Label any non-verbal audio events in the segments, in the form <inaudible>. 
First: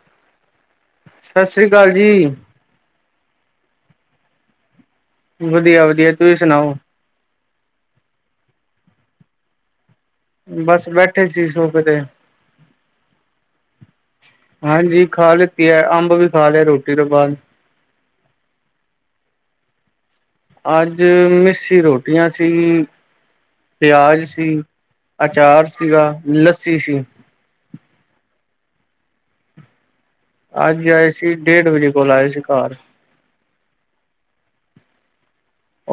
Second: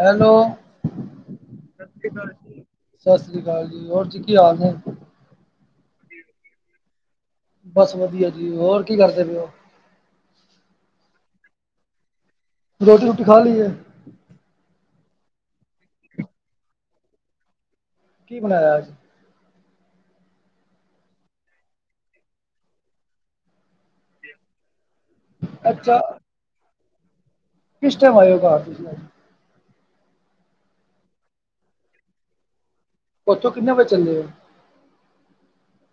Hello. ਸ੍ਰੀ ਸਤਿ ਅਕਾਲ ਜੀ, ਸ੍ਰੀ ਅਕਾਲ ਜੀ ਹੋਰ ਜੀ ਕੀ ਹਾਲ ਨੇ। ਵਧੀਆ-ਵਧੀਆ ਤੁਸੀਂ ਸੁਣਾਓ? ਬਸ ਵਧੀਆ ਜੀ ਹੋਰ। ਕੀ ਕਰਦੇ ਪਏ ਹੋ। ਬਸ ਬੈਠੇ ਸੀ ਸੋਫੇ ਤੇ। ਰੋਟੀ ਰੱਟੀ ਖਾ ਲਈ ਹੈ। ਹਾਂਜੀ ਖਾ ਲਿੱਤੀ ਹੈ ਅੰਬ ਵੀ ਖਾ ਲਿਆ ਰੋਟੀ ਤੋਂ ਬਾਅਦ। ਕੀ ਬਣਾਇਆ ਅੱਜ। ਅੱਜ ਮਿੱਸੀ ਰੋਟੀਆਂ ਸੀ, ਪਿਆਜ਼ ਸੀ। ਅਚਾਰ ਸੀ ਅੱਛਾ ਗਾ ਲੱਸੀ ਸੀ ਕਿਸ ਟਾਈਮ ਆਏ ਹੋ ਘਰ। ਅੱਜ ਆਏ ਸੀ ਡੇਢ ਵਜੇ ਕੋਲ ਆਏ ਸੀ ਘਰ। ਉੱਥੋਂ ਕਿੰਨੇ ਵਜੇ ਚੱਲੇ ੳ।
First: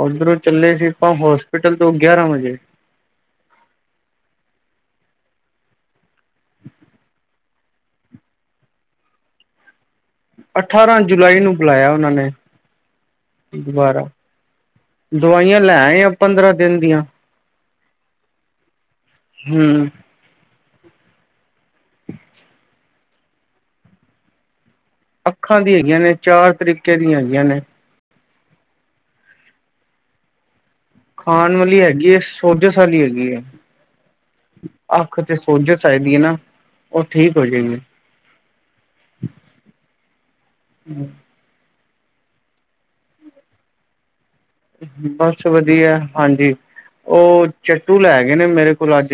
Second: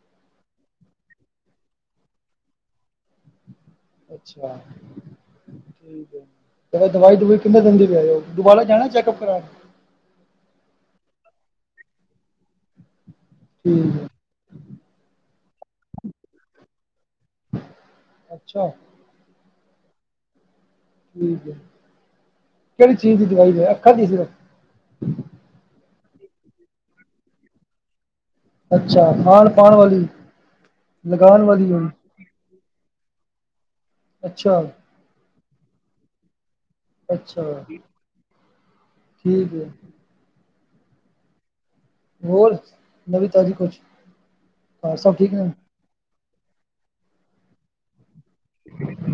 ਓਧਰੋਂ ਚੱਲੇ ਸੀ ਆਪਾਂ ਹੋਸਪਿਟਲ ਤੋਂ ਗਿਆਰਾਂ ਵਜੇ। ਅੱਛਾ। ਠੀਕ ਏ, ਦਵਾਈ ਦੁਵਈ ਕਿੰਨੇ ਦਿਨ ਦੀ ਲਈ ਦੁਬਾਰਾ ਜਾਣਾ ਚੈਕਪ ਕਰਾਣ। ਅਠਾਰਾਂ ਜੁਲਾਈ ਨੂੰ ਬੁਲਾਇਆ ਉਹਨਾਂ ਨੇ। ਠੀਕ ਦੁਬਾਰਾ ਹੈ ਦਵਾਈਆਂ ਲੈਏ ਆ ਪੰਦਰਾਂ ਦਿਨ ਦੀਆਂ। ਅੱਛਾ। ਹਮ। ਠੀਕ ਹੈ ਕਿਹੜੀ ਚੀਜ਼ ਦੀ ਦਵਾਈ ਲਾਏ ਆਖਾਂ ਦੀ ਸਿਰਫ। ਅੱਖਾਂ ਦੀ ਹੈਗੀਆਂ ਨੇ ਚਾਰ ਤਰੀਕੇ ਦੀਆਂ ਹੈਗੀਆਂ ਨੇ। ਅੱਛਾ ਖਾਣ ਪਾਣ ਵਾਲੀ। ਲਗਾਉਣ ਖਾਣ ਵਾਲੀ ਹੋਣੀ ਹੈਗੀ ਹੈ। ਸੋਜਸ਼ ਵਾਲੀ ਹੈਗੀ ਹੈ। ਅੱਛਾ। ਸੋਜ਼ਿਸ਼ ਹੈਗੀ ਹੈ ਨਾ, ਉਹ ਠੀਕ ਅੱਛਾ ਹੋ ਜਾਂਏਗੀ। ਠੀਕ ਹੈ ਹੂੰ, ਹੋਰ, ਨਵੀਂ ਤਾਜੀ ਕੋਈ? ਬਸ ਵਧੀਆ ਹਾਂਜੀ ਉਹ ਚੱਟੂ ਲੈ ਆਏ। ਹੈਗੇ ਨੇ ਮੇਰੇ ਕੋਲ ਅੱਜ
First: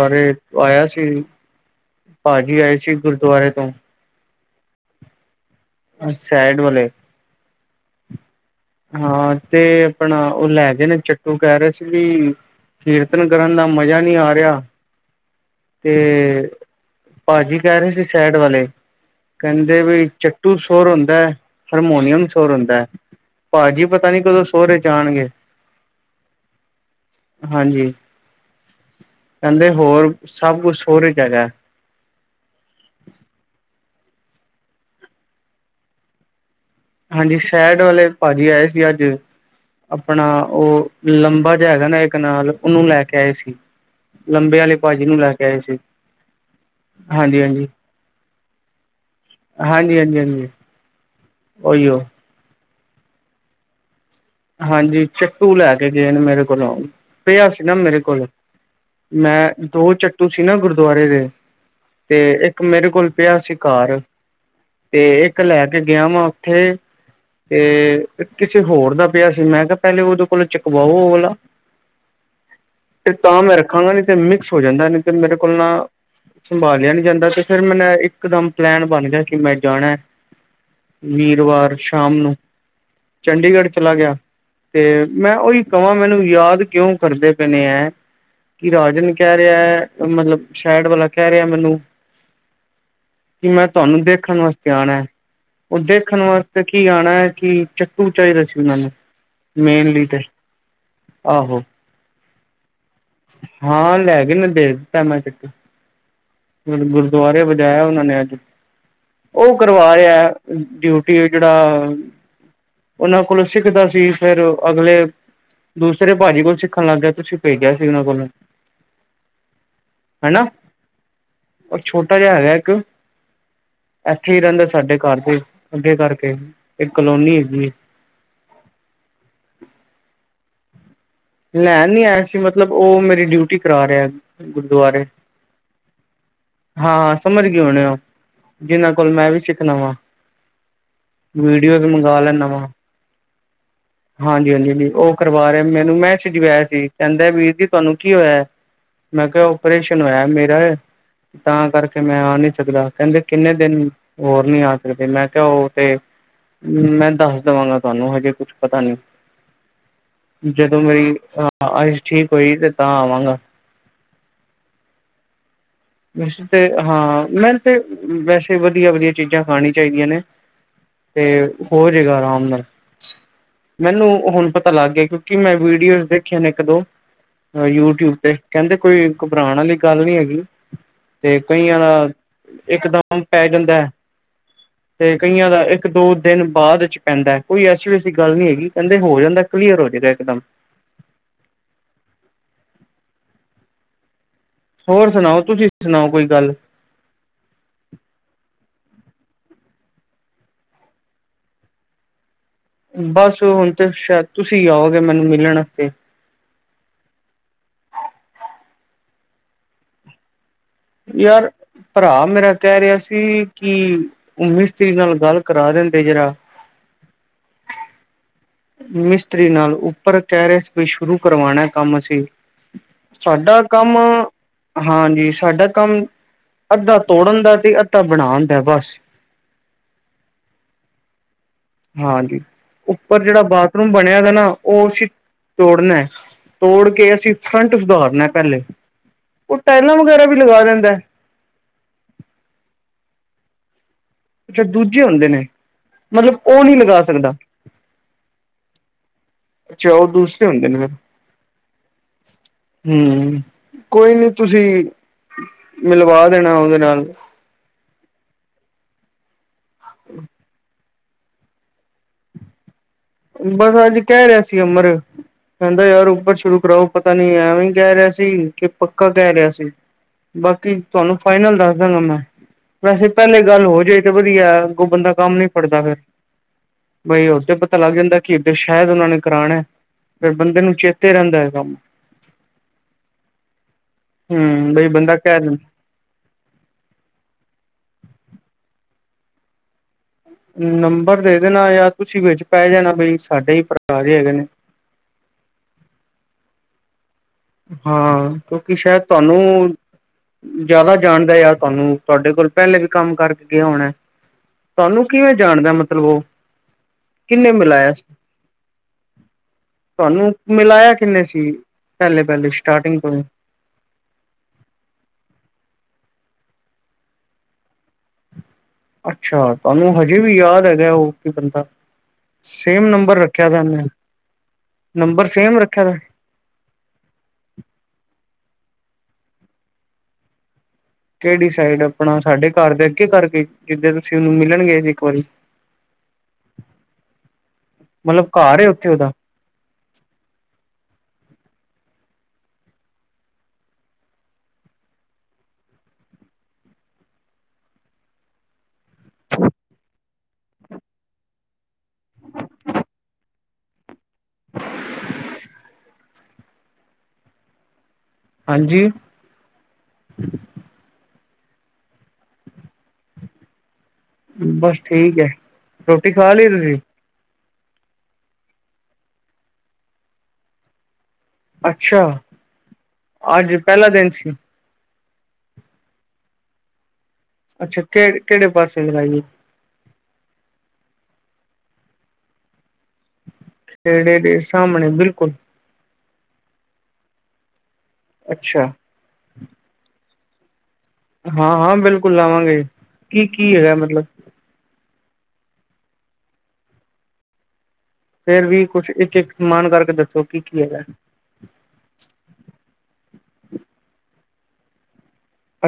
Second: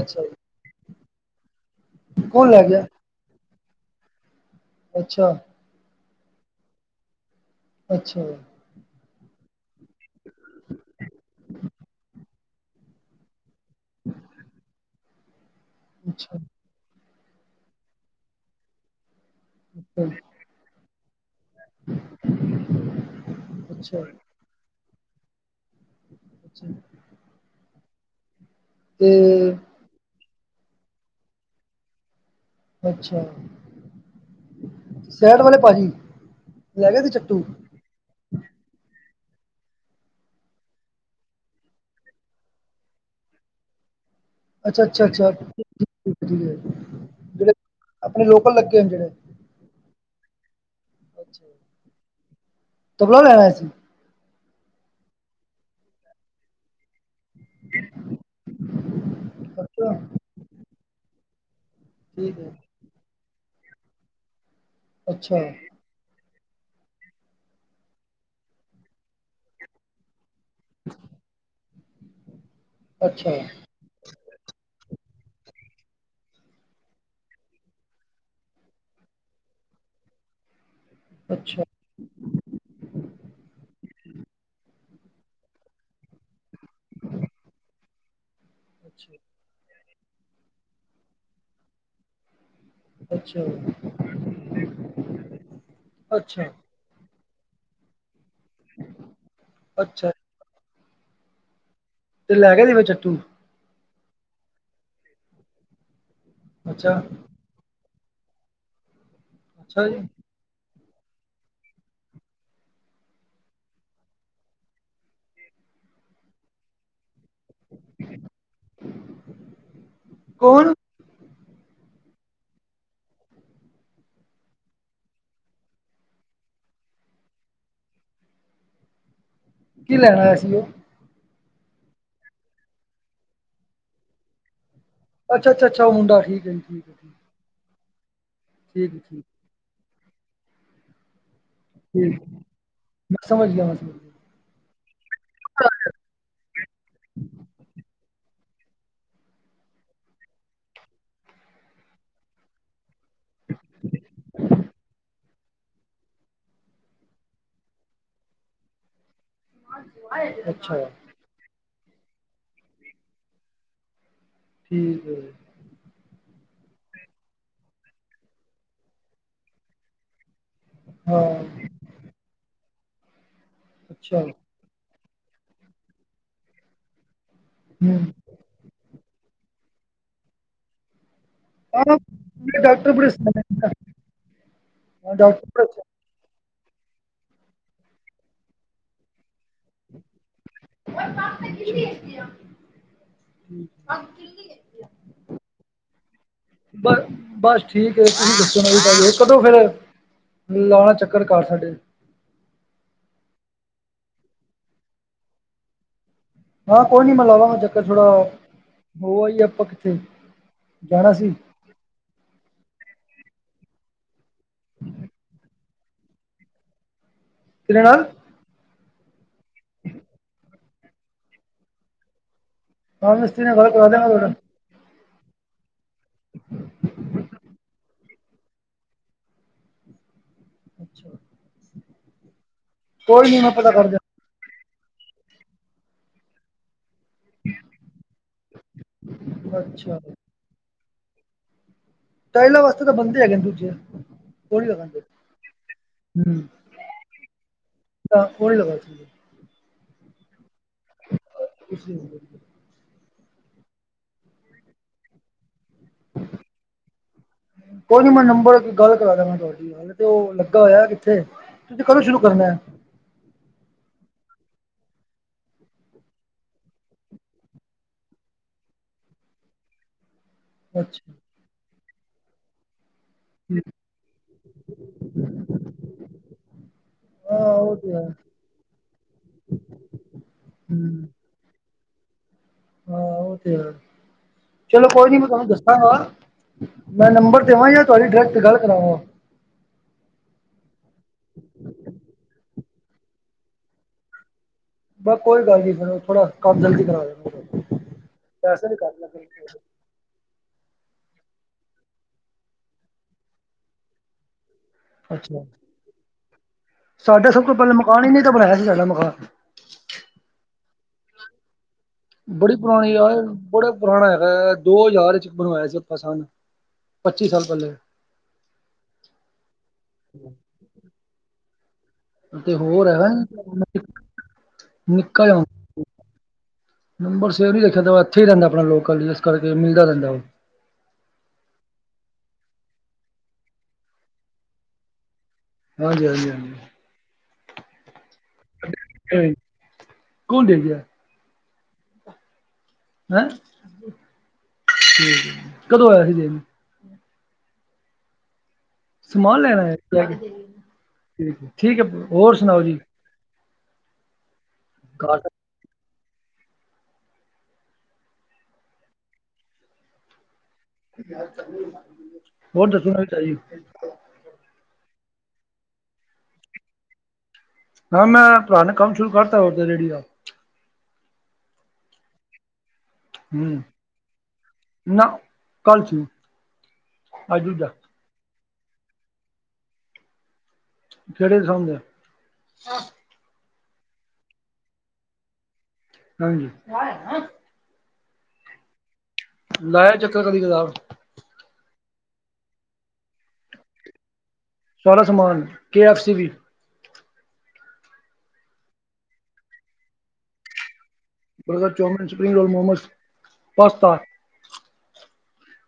ਅੱਛਾ ਜੀ, ਆਇਆ ਸੀ। ਕੌਣ ਭਾਜੀ ਲੈ ਆਏ ਗਿਆ? ਸੀ ਗੁਰਦੁਆਰੇ ਤੋਂ। ਅੱਛਾ। ਅ ਸਾਈਡ ਵਾਲੇ। ਅੱਛਾ ਜੀ। ਹਾਂ ਤੇ ਆਪਣਾ ਉਹ ਲੈ ਗਏ ਨੇ ਚੱਟੂ ਕਹਿ ਰਹੇ ਸੀ, ਵੀ ਕੀਰਤਨ ਕਰਨ ਦਾ ਮਜ਼ਾ ਨਹੀਂ ਆ ਰਿਹਾ। ਅੱਛਾ, ਤੇ ਭਾਜੀ ਕਹਿ ਰਹੇ ਸੀ, ਸਾਈਡ ਵਾਲੇ ਕਹਿੰਦੇ ਅੱਛਾ, ਵੀ ਚ ਸੁਰ ਹੁੰਦਾ ਹੈ ਹਰਮੋਨੀਅਮ ਸੁਰ ਹੁੰਦਾ ਹੈ, ਭਾਜੀ ਅੱਛਾ, ਪਤਾ ਨੀ ਕਦੋਂ ਸੁਰ ਜਾਣਗੇ ਅੱਛਾ ਹਾਂਜੀ। ਤੇ ਕਹਿੰਦੇ ਹੋਰ ਸਭ ਕੁਛ ਹੋਰ ਜਗ੍ਹਾ ਅੱਛਾ, ਸੈਡ ਵਾਲੇ ਭਾਜੀ। ਲੈ ਗਏ ਸੀ ਹਾਂਜੀ, ਚੱਟੂ? ਸ਼ਹਿਡ ਵਾਲੇ ਭਾਜੀ ਆਏ ਸੀ ਅੱਜ ਆਪਣਾ ਉਹ ਲੰਬਾ ਜਿਹਾ ਹੈਗਾ, ਨਾ ਇਹ ਕਨਾਲ ਉਹਨੂੰ ਲੈ ਕੇ ਆਏ ਸੀ। ਲੰਬੇ ਆਲੇ ਅੱਛਾ, ਅੱਛਾ, ਭਾਜੀ ਨੂੰ ਅੱਛਾ ਲੈ ਕੇ ਠੀਕ ਆਏ ਸੀ। ਠੀਕ ਹਾਂਜੀ ਜਿਹੜੇ ਹਾਂਜੀ ਆਪਣੇ ਲੋਕਲ ਲੱਗੇ ਨੇ ਜਿਹੜੇ ਹੂੰ, ਅੱਛਾ ਜੀ, ਤਬਲਾ ਕਿ ਲੈਣਾ ਸੀ। ਹਾਂਜੀ, ਚਟੂ ਲੈ ਕੇ ਗਏ ਨੇ ਮੇਰੇ ਕੋਲੋਂ ਪਿਆ ਸੀ, ਨਾ ਮੇਰੇ ਕੋਲ ਮੈਂ ਅੱਛਾ, ਦੋ ਚੱਟੂ ਸੀ ਨਾ ਗੁਰਦੁਆਰੇ ਦੇ ਤੇ ਠੀਕ ਹੈ, ਇੱਕ ਮੇਰੇ ਕੋਲ ਪਿਆ ਸੀ, ਘਰ ਤੇ ਅੱਛਾ, ਇੱਕ ਲੈ ਕੇ ਗਿਆ ਵਾ। ਥੇ ਤੇ ਕਿਸੇ ਹੋਰ ਦਾ ਪਿਆ ਸੀ, ਮੈਂ ਕਿਹਾ ਪਹਿਲੇ ਉਦੋਂ ਕੋਲ ਚੁੱਕਵਾਓ ਵਾਲਾ ਤੇ ਅੱਛਾ, ਤਾਂ ਮੈਂ ਰੱਖਾਂਗਾ ਨੀ ਤੇ ਮਿਕਸ ਹੋ ਜਾਂਦਾ ਨੀ ਤੇ ਮੇਰੇ ਕੋਲ ਨਾ ਸੰਭਾਲਿਆ ਨੀ ਜਾਂਦਾ ਤੇ ਫਿਰ ਮੈਨ ਇੱਕ ਦਮ ਪਲੈਨ ਬਣ ਗਿਆ, ਕਿ ਮੈਂ ਜਾਣਾ। ਅੱਛਾ, ਅੱਛਾ। ਵੀਰਵਾਰ ਸ਼ਾਮ ਨੂੰ ਚੰਡੀਗੜ੍ਹ ਚਲਾ ਤੇ ਮੈਂ ਉਹੀ ਕਹਾਂ ਮੈਨੂੰ ਯਾਦ ਕਿਉਂ ਕਰਦੇ ਪਏ ਏ ਹੈ। ਕਿ ਰਾਜਨ ਕਹਿ ਰਿਹਾ, ਮਤਲਬ ਸ਼ਹਿਡ ਵਾਲਾ ਕਹਿ ਰਿਹਾ ਮੈਨੂੰ ਅੱਛਾ, ਕਿ ਮੈਂ ਤੁਹਾਨੂੰ ਦੇਖਣ ਵਾਸਤੇ ਆਣਾ ਹੈ, ਉਹ ਦੇਖਣ ਅੱਛਾ, ਵਾਸਤੇ ਕੀ ਆਣਾ ਹੈ। ਕਿ ਚੱਟੂ ਚਾਹੀਦਾ ਸੀ, ਉਹਨਾਂ ਨੂੰ ਮੇਨਲੀ ਅੱਛਾ ਤੇ ਆਹੋ ਤੇ ਲੈ ਕੇ ਦੇਵੇ ਚੱਟੂ ਹਾਂ ਲੈ ਕੇ ਦੇ ਦਿੱਤਾ ਮੈਂ ਚੱਕ ਅੱਛਾ, ਗੁਰਦੁਆਰੇ ਵਜਾਇਆ ਉਹਨਾਂ ਨੇ, ਉਹ ਅੱਛਾ ਕਰਵਾ ਜੀ। ਰਿਹਾ। ਡਿਊਟੀ ਜਿਹੜਾ ਉਹਨਾਂ ਕੋਲੋਂ ਸਿੱਖਦਾ ਸੀ ਫੇਰ ਅਗਲੇ ਦੂਸਰੇ ਭਾਜੀ ਕੋਲ ਸਿੱਖਣ ਲੱਗ ਗਿਆ ਤੁਸੀਂ ਭੇਜਿਆ ਸੀਨਾਂ ਕੋਲ ਹਨ ਨਾ ਕੌਣ ਛੋਟਾ ਜਿਹਾ ਹੈਗਾ ਇੱਕ, ਇੱਥੇ ਹੀ ਰਹਿੰਦਾ ਸਾਡੇ ਘਰ ਦੇ ਅੱਗੇ ਕਰਕੇ ਇੱਕ ਕਲੋਨੀ ਹੈਗੀ ਹੈ। ਕੀ ਲੈਣਾ ਸੀ ਉਹ ਲੈ ਨੀ ਐ ਸੀ, ਮਤਲਬ ਉਹ ਮੇਰੀ ਡਿਊਟੀ ਕਰਾ ਰਿਹਾ। ਗੁਰਦੁਆਰੇ ਅੱਛਾ-ਅੱਛਾ-ਅੱਛਾ, ਉਹ ਮੁੰਡਾ ਠੀਕ ਹੈ ਠੀਕ ਹਾਂ ਸਮਝ ਗਏ ਹੋਣੇ ਜਿਨਾਂ ਠੀਕ ਹੈ ਕੋਲ ਠੀਕ ਮੈਂ ਵੀ ਸਿੱਖਣਾ ਵਾ ਵੀਡੀਓ ਵੀ ਮੰਗਵਾ ਠੀਕ ਲੈ ਨਵਾਂ ਮੈਂ ਸਮਝ ਗਿਆ ਮੈਂ ਸਮਝ ਗਿਆ ਹਾਂਜੀ-ਹਾਂਜੀ ਹਾਂ ਉਹ ਕਰਵਾ ਰਿਹਾ ਮੈਨੂੰ ਮੈਂ, ਛਜਵਾ ਸੀ ਕਹਿੰਦਾ ਵੀਰ ਜੀ ਤੁਹਾਨੂੰ ਕੀ ਹੋਇਆ, ਮੈਂ ਕਿਹਾ ਓਪਰੇਸ਼ਨ ਹੋਇਆ ਮੇਰਾ ਤਾਂ ਕਰਕੇ ਮੈਂ ਆ ਨਹੀਂ ਸਕਦਾ ਕਹਿੰਦੇ ਕਿੰਨੇ ਦਿਨ ਹੋਰ ਨਹੀਂ ਆ ਸਕਦੇ ਮੈਂ ਕਿ ਓਹ ਤੇ। ਮੈਂ ਦੱਸ ਦੇਵਾਂਗਾ ਤੁਹਾਨੂੰ ਹਜੇ ਕੁਛ ਪਤਾ ਨੀ। ਅੱਛਾ। ਅੱਜ ਠੀਕ ਹੋ ਜੀ ਤੇ ਤਾਂ ਆਵਾਂਗਾ। ਠੀਕ ਹੈ ਜੀ। ਹਾਂ ਮੈ ਤੇ ਵੈਸੇ ਵਧੀਆ ਵਧੀਆ ਚੀਜ਼ਾਂ ਖਾਣੀ ਚਾਹੀਦੀਆਂ ਨੇ। ਤੇ ਹਾਂ ਹੋ ਜਾਏਗਾ ਆਰਾਮ ਨਾਲ ਮੈਨੂੰ ਅੱਛਾ ਹੂੰ ਹੁਣ ਪਤਾ ਲੱਗ ਗਿਆ। ਕਿਉਂਕਿ ਮੈਂ ਵੀਡੀਓਜ਼ ਦੇਖੇ ਨੇ ਇੱਕ ਦੋ ਯੂਟਿਊਬ ਹਾਂ ਤੇ ਕਹਿੰਦੇ ਕੋਈ। ਘੁਬਰਾਉਣ ਵਾਲੀ ਗੱਲ ਨੀ ਹੈਗੀ। ਅਤੇ ਕਈਆਂ ਦਾ ਮੇਰੇ ਡਾਕਟਰ ਬੜੇ ਇਕਦਮ ਸਿਆਣੇ ਪੈ ਨੇ ਨਾ ਜਾਂਦਾ। ਹਾਂ ਤੇ ਕਈਆਂ ਡਾਕਟਰ ਦਾ ਬੜੇ ਇੱਕ ਦੋ ਦਿਨ। ਬਾਅਦ ਵਿੱਚ ਪੈਂਦਾ ਕੋਈ ਐਸੀ ਵੈਸੀ ਗੱਲ ਨਹੀਂ ਹੈਗੀ ਕਹਿੰਦੇ ਹੋ ਜਾਂਦਾ। ਕਲੀਅਰ ਹੋ ਜਾਏਗਾ ਇਕਦਮ <unintelligible> ਹੋਰ ਸੁਣਾਓ ਤੁਸੀਂ ਸੁਣਾਓ ਕੋਈ ਗੱਲ ਬਸ ਠੀਕ ਹੈ ਤੁਸੀਂ ਦੱਸੋ ਨਾ। ਕਦੋਂ ਫੇਰ ਲਾਉਣਾ ਚੱਕਰ ਘਰ ਸਾਡੇ। ਬਸ ਹੁਣ ਤੇ ਸ਼ਾਇਦ ਤੁਸੀਂ ਆਓਗੇ ਮੈਨੂੰ ਮਿਲਣ ਵਾਸਤੇ। ਹਾਂ ਕੋਈ ਨੀ ਮੈਂ ਲਵਾਂਗਾ ਚੱਕਰ ਥੋੜਾ ਹੋ ਹੀ ਆਪਾਂ ਕਿੱਥੇ। ਜਾਣਾ ਸੀ ਯਾਰ ਭਰਾ ਮੇਰਾ ਕਹਿ ਰਿਹਾ ਸੀ ਕਿ। ਉੱਨੀ ਸਤਰੀਕ ਨਾਲ ਗੱਲ ਕਰਾ ਦਿੰਦੇ ਜਿਹੜਾ। ਕਿਦੇ ਨਾਲ। ਮਿਸਤਰੀ ਨਾਲ ਉੱਪਰ ਕਹਿ ਰਹੇ ਵੀ ਸ਼ੁਰੂ ਕਰਵਾਉਣਾ ਕੰਮ ਅਸੀ। ਹਾਂ ਮਿਸਤਰੀ ਨਾਲ ਸਾਡਾ ਗੱਲ ਕਰਾ ਕੰਮ। ਦਿਆਂਗਾ ਤੁਹਾਡਾ ਹਾਂਜੀ, ਸਾਡਾ ਕੰਮ ਅੱਧਾ ਤੋੜਨ ਦਾ ਤੇ, ਤਾਂ ਬਣਾ ਹੁੰਦਾ ਬਸ। ਅੱਛਾ। ਹਾਂਜੀ ਉੱਪਰ ਕੋਈ ਨੀ ਜਿਹੜਾ ਮੈਂ ਪਤਾ ਕਰ ਬਾਥਰੂਮ ਦਿਆਂ ਬਣਿਆ ਨਾ। ਉਹ ਉਸ ਤੋੜਨਾ ਤੋੜ ਕੇ। ਕੇ ਅਸੀਂ ਫਰੰਟ ਸੁਧਾਰਨਾ ਪਹਿਲੇ ਉਹ ਟਾਇਲਾਂ ਅੱਛਾ ਵਗੈਰਾ ਵੀ ਲਗਾ ਦਿੰਦਾ। ਪਹਿਲਾ ਵਸਤੇ ਤਾਂ ਬੰਦੀ ਹੈਗਾ ਤੁਸੀੇ। ਅੱਛਾ ਦੂਜੇ ਹੁੰਦੇ ਨੇ ਹੂੰ ਮਤਲਬ ਉਹ ਨਹੀਂ ਲਗਾ ਸਕਦਾ। ਤਾਂ ਉਹਣਗਾ। ਅੱਛਾ ਉਹ ਦੂਸਰੇ ਹੁੰਦੇ ਨੇ ਹਮ। ਇਸ ਲਈ ਕੋਈ ਨੀ ਤੁਸੀਂ। ਮਿਲਵਾ ਦੇਣਾ ਉਹਦੇ ਨਾਲ। ਕੋਈ ਨੀ ਮੈਂ ਨੰਬਰ ਗੱਲ ਕਰਾ ਦ ਮੈਂ ਤੁਹਾਡੀ ਗੱਲ ਤੇ ਉਹ ਲੱਗਾ ਹੋਇਆ ਕਿੱਥੇ ਤੁਸੀਂ ਕਦੋਂ ਸ਼ੁਰੂ ਕਰਨਾ ਆ। ਬਸ ਅੱਜ ਕਹਿ ਰਿਹਾ ਸੀ ਅਮਰ। ਕਹਿੰਦਾ ਯਾਰ ਉਪਰ ਸ਼ੁਰੂ ਕਰਾਓ ਪਤਾ ਨੀ ਐਵੇਂ ਕਹਿ ਰਿਹਾ ਸੀ ਕਿ ਪੱਕਾ ਕਹਿ ਰਿਹਾ ਸੀ। ਬਾਕੀ ਅੱਛਾ ਤੁਹਾਨੂੰ ਫਾਈਨਲ ਦੱਸ ਦੇਵਾਗਾ ਮੈਂ। ਵੈਸੇ ਪਹਿਲੇ ਗੱਲ ਹੋ ਜਾਏ ਤੇ ਵਧੀਆ ਉਹ ਬੰਦਾ ਕੰਮ ਨੀ ਫੜਦਾ ਫਿਰ। ਹਾਂ ਉਹ ਲੱਗ ਤੇ ਹੈ ਜਾਂਦਾ ਕਿ ਇੱਧਰ ਸ਼ਾਇਦ ਉਹਨਾਂ ਨੇ ਕਰਾਉਣਾ ਫਿਰ ਬੰਦੇ ਨੂੰ ਹੂੰ ਚੇਤੇ ਰਹਿੰਦਾ ਹੈ ਕੰਮ। ਹਾਂ ਉਹ ਤੇ ਹੈ। ਹੂੰ ਚਲੋ ਬਈ ਕੋਈ ਬੰਦਾ ਨੀ ਮੈਂ ਕਹਿ ਤੁਹਾਨੂੰ ਦਿੰ ਦੱਸਾਂਗਾ ਮੈਂ ਨੰਬਰ ਦੇਵਾਂ ਜਾਂ ਤੁਹਾਡੀ ਅ ਤੇ ਗੱਲ ਕਰਾਾਂਗਾ ਨੰਬਰ ਦੇ ਦੇਣਾ ਯਾਰ ਤੁਸੀਂ ਵਿੱਚ ਪੈ ਜਾਣਾ ਬਈ ਸਾਡੇ ਹੀ ਭਰਾ ਹੈਗੇ ਨੇ। ਬਸ ਕੋਈ ਗੱਲ ਨੀ ਫਿਰ ਥੋੜਾ ਕੰਮ ਜਲਦੀ ਕਰਾ ਦਿਓ। ਹਾਂ ਕਿਉਂਕਿ ਸ਼ਾਇਦ ਤੁਹਾਨੂੰ। ਜ਼ਿਆਦਾ ਜਾਣਦਾ ਯਾਰ ਤੁਹਾਨੂੰ ਤੁਹਾਡੇ ਕੋਲ ਪਹਿਲੇ ਵੀ ਕੰਮ ਕਰਕੇ ਗਿਆ ਹੋਣਾ। ਤੁਹਾਨੂੰ ਕਿਵੇਂ ਅੱਛਾ ਜਾਣਦਾ ਮਤਲਬ ਉਹ। ਸਾਡਾ ਸਭ ਕਿੰਨੇ ਤੋਂ ਪਹਿਲਾਂ ਮਿਲਾਇਆ ਮਕਾਨ ਹੀ ਨਹੀਂ ਤਾਂ ਬਣਾਇਆ ਸੀ ਸਾਡਾ ਮਕਾਨ ਤੁਹਾਨੂੰ ਮਿਲਾਇਆ। ਕਿੰਨੇ ਸੀ। ਪਹਿਲੇ ਪਹਿਲੇ ਬੜੀ ਪੁਰਾਣੀ ਸਟਾਰਟਿੰਗ ਯਾਰ ਤੋਂ ਬੜਾ ਪੁਰਾਣਾ ਹੈਗਾ ਦੋ ਹਜ਼ਾਰ ਚ ਬਣਵਾਇਆ ਸੀ। ਸਾਲ ਪੱਚੀ ਸਾਲ ਪੱਲੇ <inaudible> ਅੱਛਾ ਤੁਹਾਨੂੰ ਹਜੇ ਵੀ ਯਾਦ ਹੈਗਾ ਉਹ ਬੰਦਾ ਤੇ ਸੇਮ ਹੋਰ ਹੈਗਾ ਨੰਬਰ ਰੱਖਿਆ ਦਾ ਉਹਨੇ ਨੰਬਰ ਨਿਕਲ ਸੇਮ ਰੱਖਿਆ ਦਾ ਨੰਬਰ ਸੇਵੀ ਦੇਖਿਆ ਤਾਂ ਬਾ <inaudible> ਰਹਿੰਦਾ ਆਪਣਾ ਲੋਕਲ ਜਿਸ ਕਰਕੇ ਮਿਲਦਾ ਰਹਿੰਦਾ ਉਹ ਕਿਹੜੀ ਸਾਈਡ ਆਪਣਾ ਸਾਡੇ ਘਰ ਦੇ ਅੱਗੇ ਕਰਕੇ ਜਿੱਦੇ ਤੁਸੀਂ ਉਹਨੂੰ ਮਿਲਣ ਗਏ ਸੀ ਇੱਕ ਵਾਰੀ ਹਾਂਜੀ ਹਾਂਜੀ ਹਾਂਜੀ ਮਤਲਬ ਘਰ ਏ ਉੱਥੇ ਉਹਦਾ ਕੌਣ ਦੇ ਗਿਆ ਹੈਂ ਠੀਕ ਏ ਕਦੋਂ ਆਇਆ ਸੀ ਜ ਸਮਾਨ ਲੈਣ ਆਏ ੳ ਠੀਕ ਏ ਠੀਕ ਏ ਹੋਰ ਸੁਣਾਓ ਜੀ ਕ <inaudible> ਹਾਂਜੀ ਹੋਰ ਤਾਂ ਸੁਣਾ ਚਾ <inaudible> ਬਸ ਠੀਕ ਹੈ ਰੋਟੀ ਖਾ ਲਈ ਤੁਸੀਂ ਹਾਂ ਮੈਂ ਪੁਰਾਣਾ ਕੰਮ ਸ਼ੁਰੂ ਕਰਤਾ ਉ ਰੇਡੀ ਦਾ ਅੱਛਾ ਅੱਜ ਹੂੰ ਪਹਿਲਾ ਦਿਨ ਸੀ ਨਾ ਕਰਫੂ <inaudible> ਅਛਾ ਕੇ ਕਿਹੜੇ ਪਾਸੇ ਲਾਈਏ ਕਿਹੜੇ ਸਾਹਮਨੇ ਪੇੜੇ ਦੇ ਸਾਹਮਣੇ ਬਿਲਕੁਲ ਹਾਂਜੀ- ਅਛਾ- ਲਾਇਆ ਚੱਕਰ ਕਦੀ ਕਤਾਬ। ਹਾਂ- ਹਾਂ ਬਿਲਕੁਲ ਲਾਵਾਗੇ ਕੀ ਕੀ ਹੈਗਾ ਮਤਲਬ ਸਾਰਾ ਸਮਾਨ ਕੇ ਐਫ ਸੀ ਵੀ ਫੇਰ ਵੀ ਕੁਛ ਇਕ- ਇਕ ਸਮਾਨ ਕਰਕੇ ਦਸੋ ਕੀ ਕੀ ਹੈਗਾ। Burger chowmein spring roll momos pasta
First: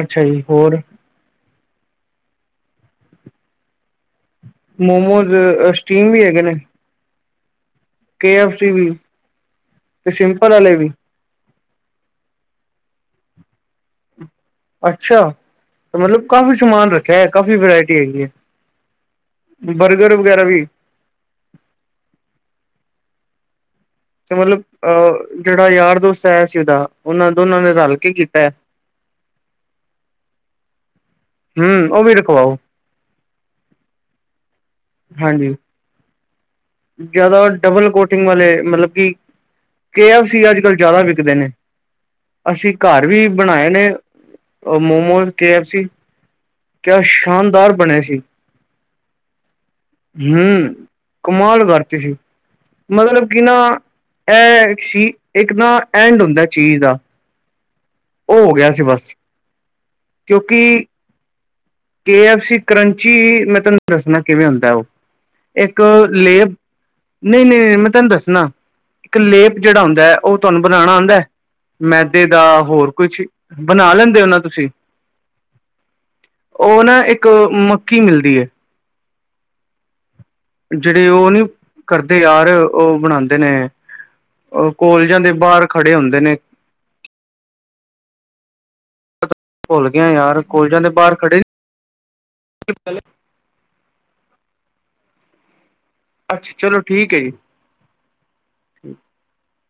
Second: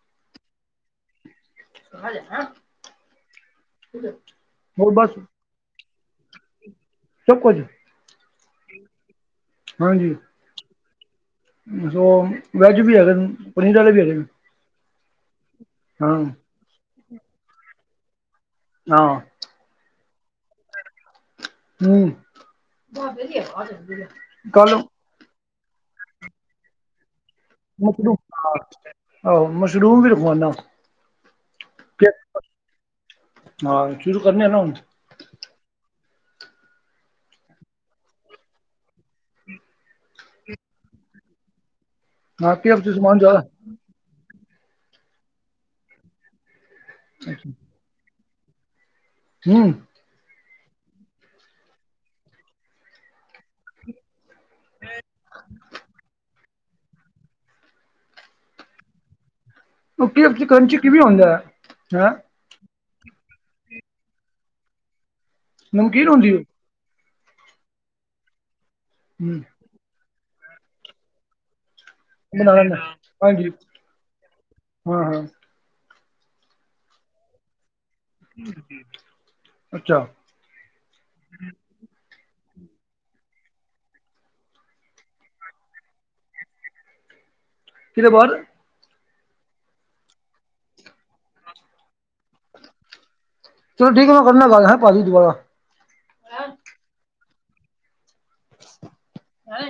ਅਛਾ ਜੀ ਹੋਰ- <unintelligible> <inaudible> ਹੋਰ ਬਸ ਮੋਮੋਜ਼ ਸਟੀਮ ਵੀ ਹੈਗੇ ਨੇ ਸਭ ਕੁਝ <unintelligible> ਕੇ ਐਫ ਸੀ ਵੀ ਤੇ ਸਿੰਪਲ ਵਾਲੇ ਵੀ ਵੀ ਵੈਜ ਵੀ ਹੈਗੇ ਨ ਪਨੀਰ ਵਾਲੇ ਵੀ ਹੈਗੇ ਨੇ। ਅਛਾ ਹਾਂ ਮਤਲਬ ਕਾਫੀ ਸਮਾਨ ਰਖਿਆ ਏ। ਕਾਫੀ ਵਰਾਇਟੀ ਹੈਗੀ ਏ। ਹਾਂ- ਕੂਕਰ ਵਗੈਰਾ ਵੀ ਹੂ- ਤੇ ਮਤਲਬ ਅ ਜਿਹੜਾ ਯਾਰ ਦੋਸਤ ਆਇਆ ਸੀ ਉਹਦਾ। ਉਹਨਾਂ ਦੋਨਾਂ ਨੇ ਰਲ ਕੇ ਮਸ਼ਰੂਮ ਕੀਤਾ ਹੈ ਹਾ ਆ ਮਸ਼ਰੂਮ ਵੀ ਰਖਵਾਨਾ ਹਮ ਉਹ ਵੀ ਰਖਵਾਓ ਹਾਂ ਸ਼ੁਰੂ ਕਰਨੇ ਆ ਨਾ ਹੁਨ। ਹਾਂਜੀ- ਜਿਆਦਾ ਡਬਲ ਕੋਟਿਗ ਵਾਲੇ ਮਲਬ ਕਿ ਕੇ ਐਫ ਸੀ ਅਜ ਕਲ ਜ਼ਿਆਦਾ ਵਿਕਦੇ ਨੇ ਹਾਂ ਕੇ ਅਸੀ ਐਫ ਸੀ ਘਰ ਸਮਾਨ ਵੀ ਜ਼ਿਆਦਾ ਬਣਾਏ ਨੇ ਮੋਮੋਜ਼ ਕੇ ਐਫ ਸੀ ਕਿਆ ਸ਼ਾਨਦਾਰ ਬਣੇ ਸੀ ਹੂੰ ਹੂ- ਕਮਾਲ ਕਰਤੀ ਸੀ ਮਤਲਬ ਕਿ ਨਾ ਇਹ ਸੀ ਇਕ ਨਾ ਐਂਡ ਹੁੰਦਾ ਚੀਜ਼ ਆ ਉਹ ਹੋ ਗਿਆ ਸੀ ਬਸ ਉਹ ਕੇ ਐਫ ਸੀ ਕਿਉਕਿ ਕਰੰਚੀ ਕਿਵੇਂ ਹੁੰਦਾ ਹੈ ਹੈਂ ਕੇ ਐਫ ਸੀ ਕਰੰਚੀ ਮੈਂ ਤੁਹਾਨੂੰ ਦੱਸਨਾ ਕਿਵੇ ਹੁੰਦਾ ਉਹ ਇਕ ਨਮਕੀਨ ਹੁੰਦੀ ਉਹ ਲੇਪ ਨਹੀ ਨਹੀ ਮੈ ਤੁਹਾਨੂੰ ਦਸਣਾ ਇਕ ਹੂੰ ਲੇਪ ਜਿਹੜਾ ਹੁੰਦਾ ਹ ਉਹ ਤੁਹਾਨੂੰ ਬਣਾਉਣਾ ਆਉਦਾ ਹ ਮੈਦੇ ਦਾ ਬਣਾ ਲੈਂਦਾ ਹੋਰ ਕੁਛ ਹਾਂਜੀ ਬਣਾ ਲੈਦੇ ਹੋ ਨਾ ਤੁਸੀ ਹਾਂ ਹਾਂ ਉਹ ਨਾ ਇਕ- ਅੱਛਾ ਜਿਹੜੇ ਉਹ ਨੀ ਕਰਦੇ ਯਾਰ ਉਹ ਬਣਾਉਦੇ ਨੇ ਉਹ ਕੋਲਜਾ ਦੇ ਬਾਹਰ ਖੜੇ ਹੁਦੇ ਨੇ ਕਿਤੇ ਬਾਰ ਭੁੱਲ ਗਿਆ ਯਾਰ ਕੋਲਜ ਜਾਦੇ ਬਾਹਰ ਖੜੇ ਚਲੋ ਠੀਕ ਹੈ। ਮੈ ਕਰਨਾ ਗਲ ਹੈ। ਬਾਦਵੀਚ ਦੁਬਾਰਾ ਅੱਛਾ ਚਲੋ ਠੀਕ ਹੈ ਜੀ- ਹੈ।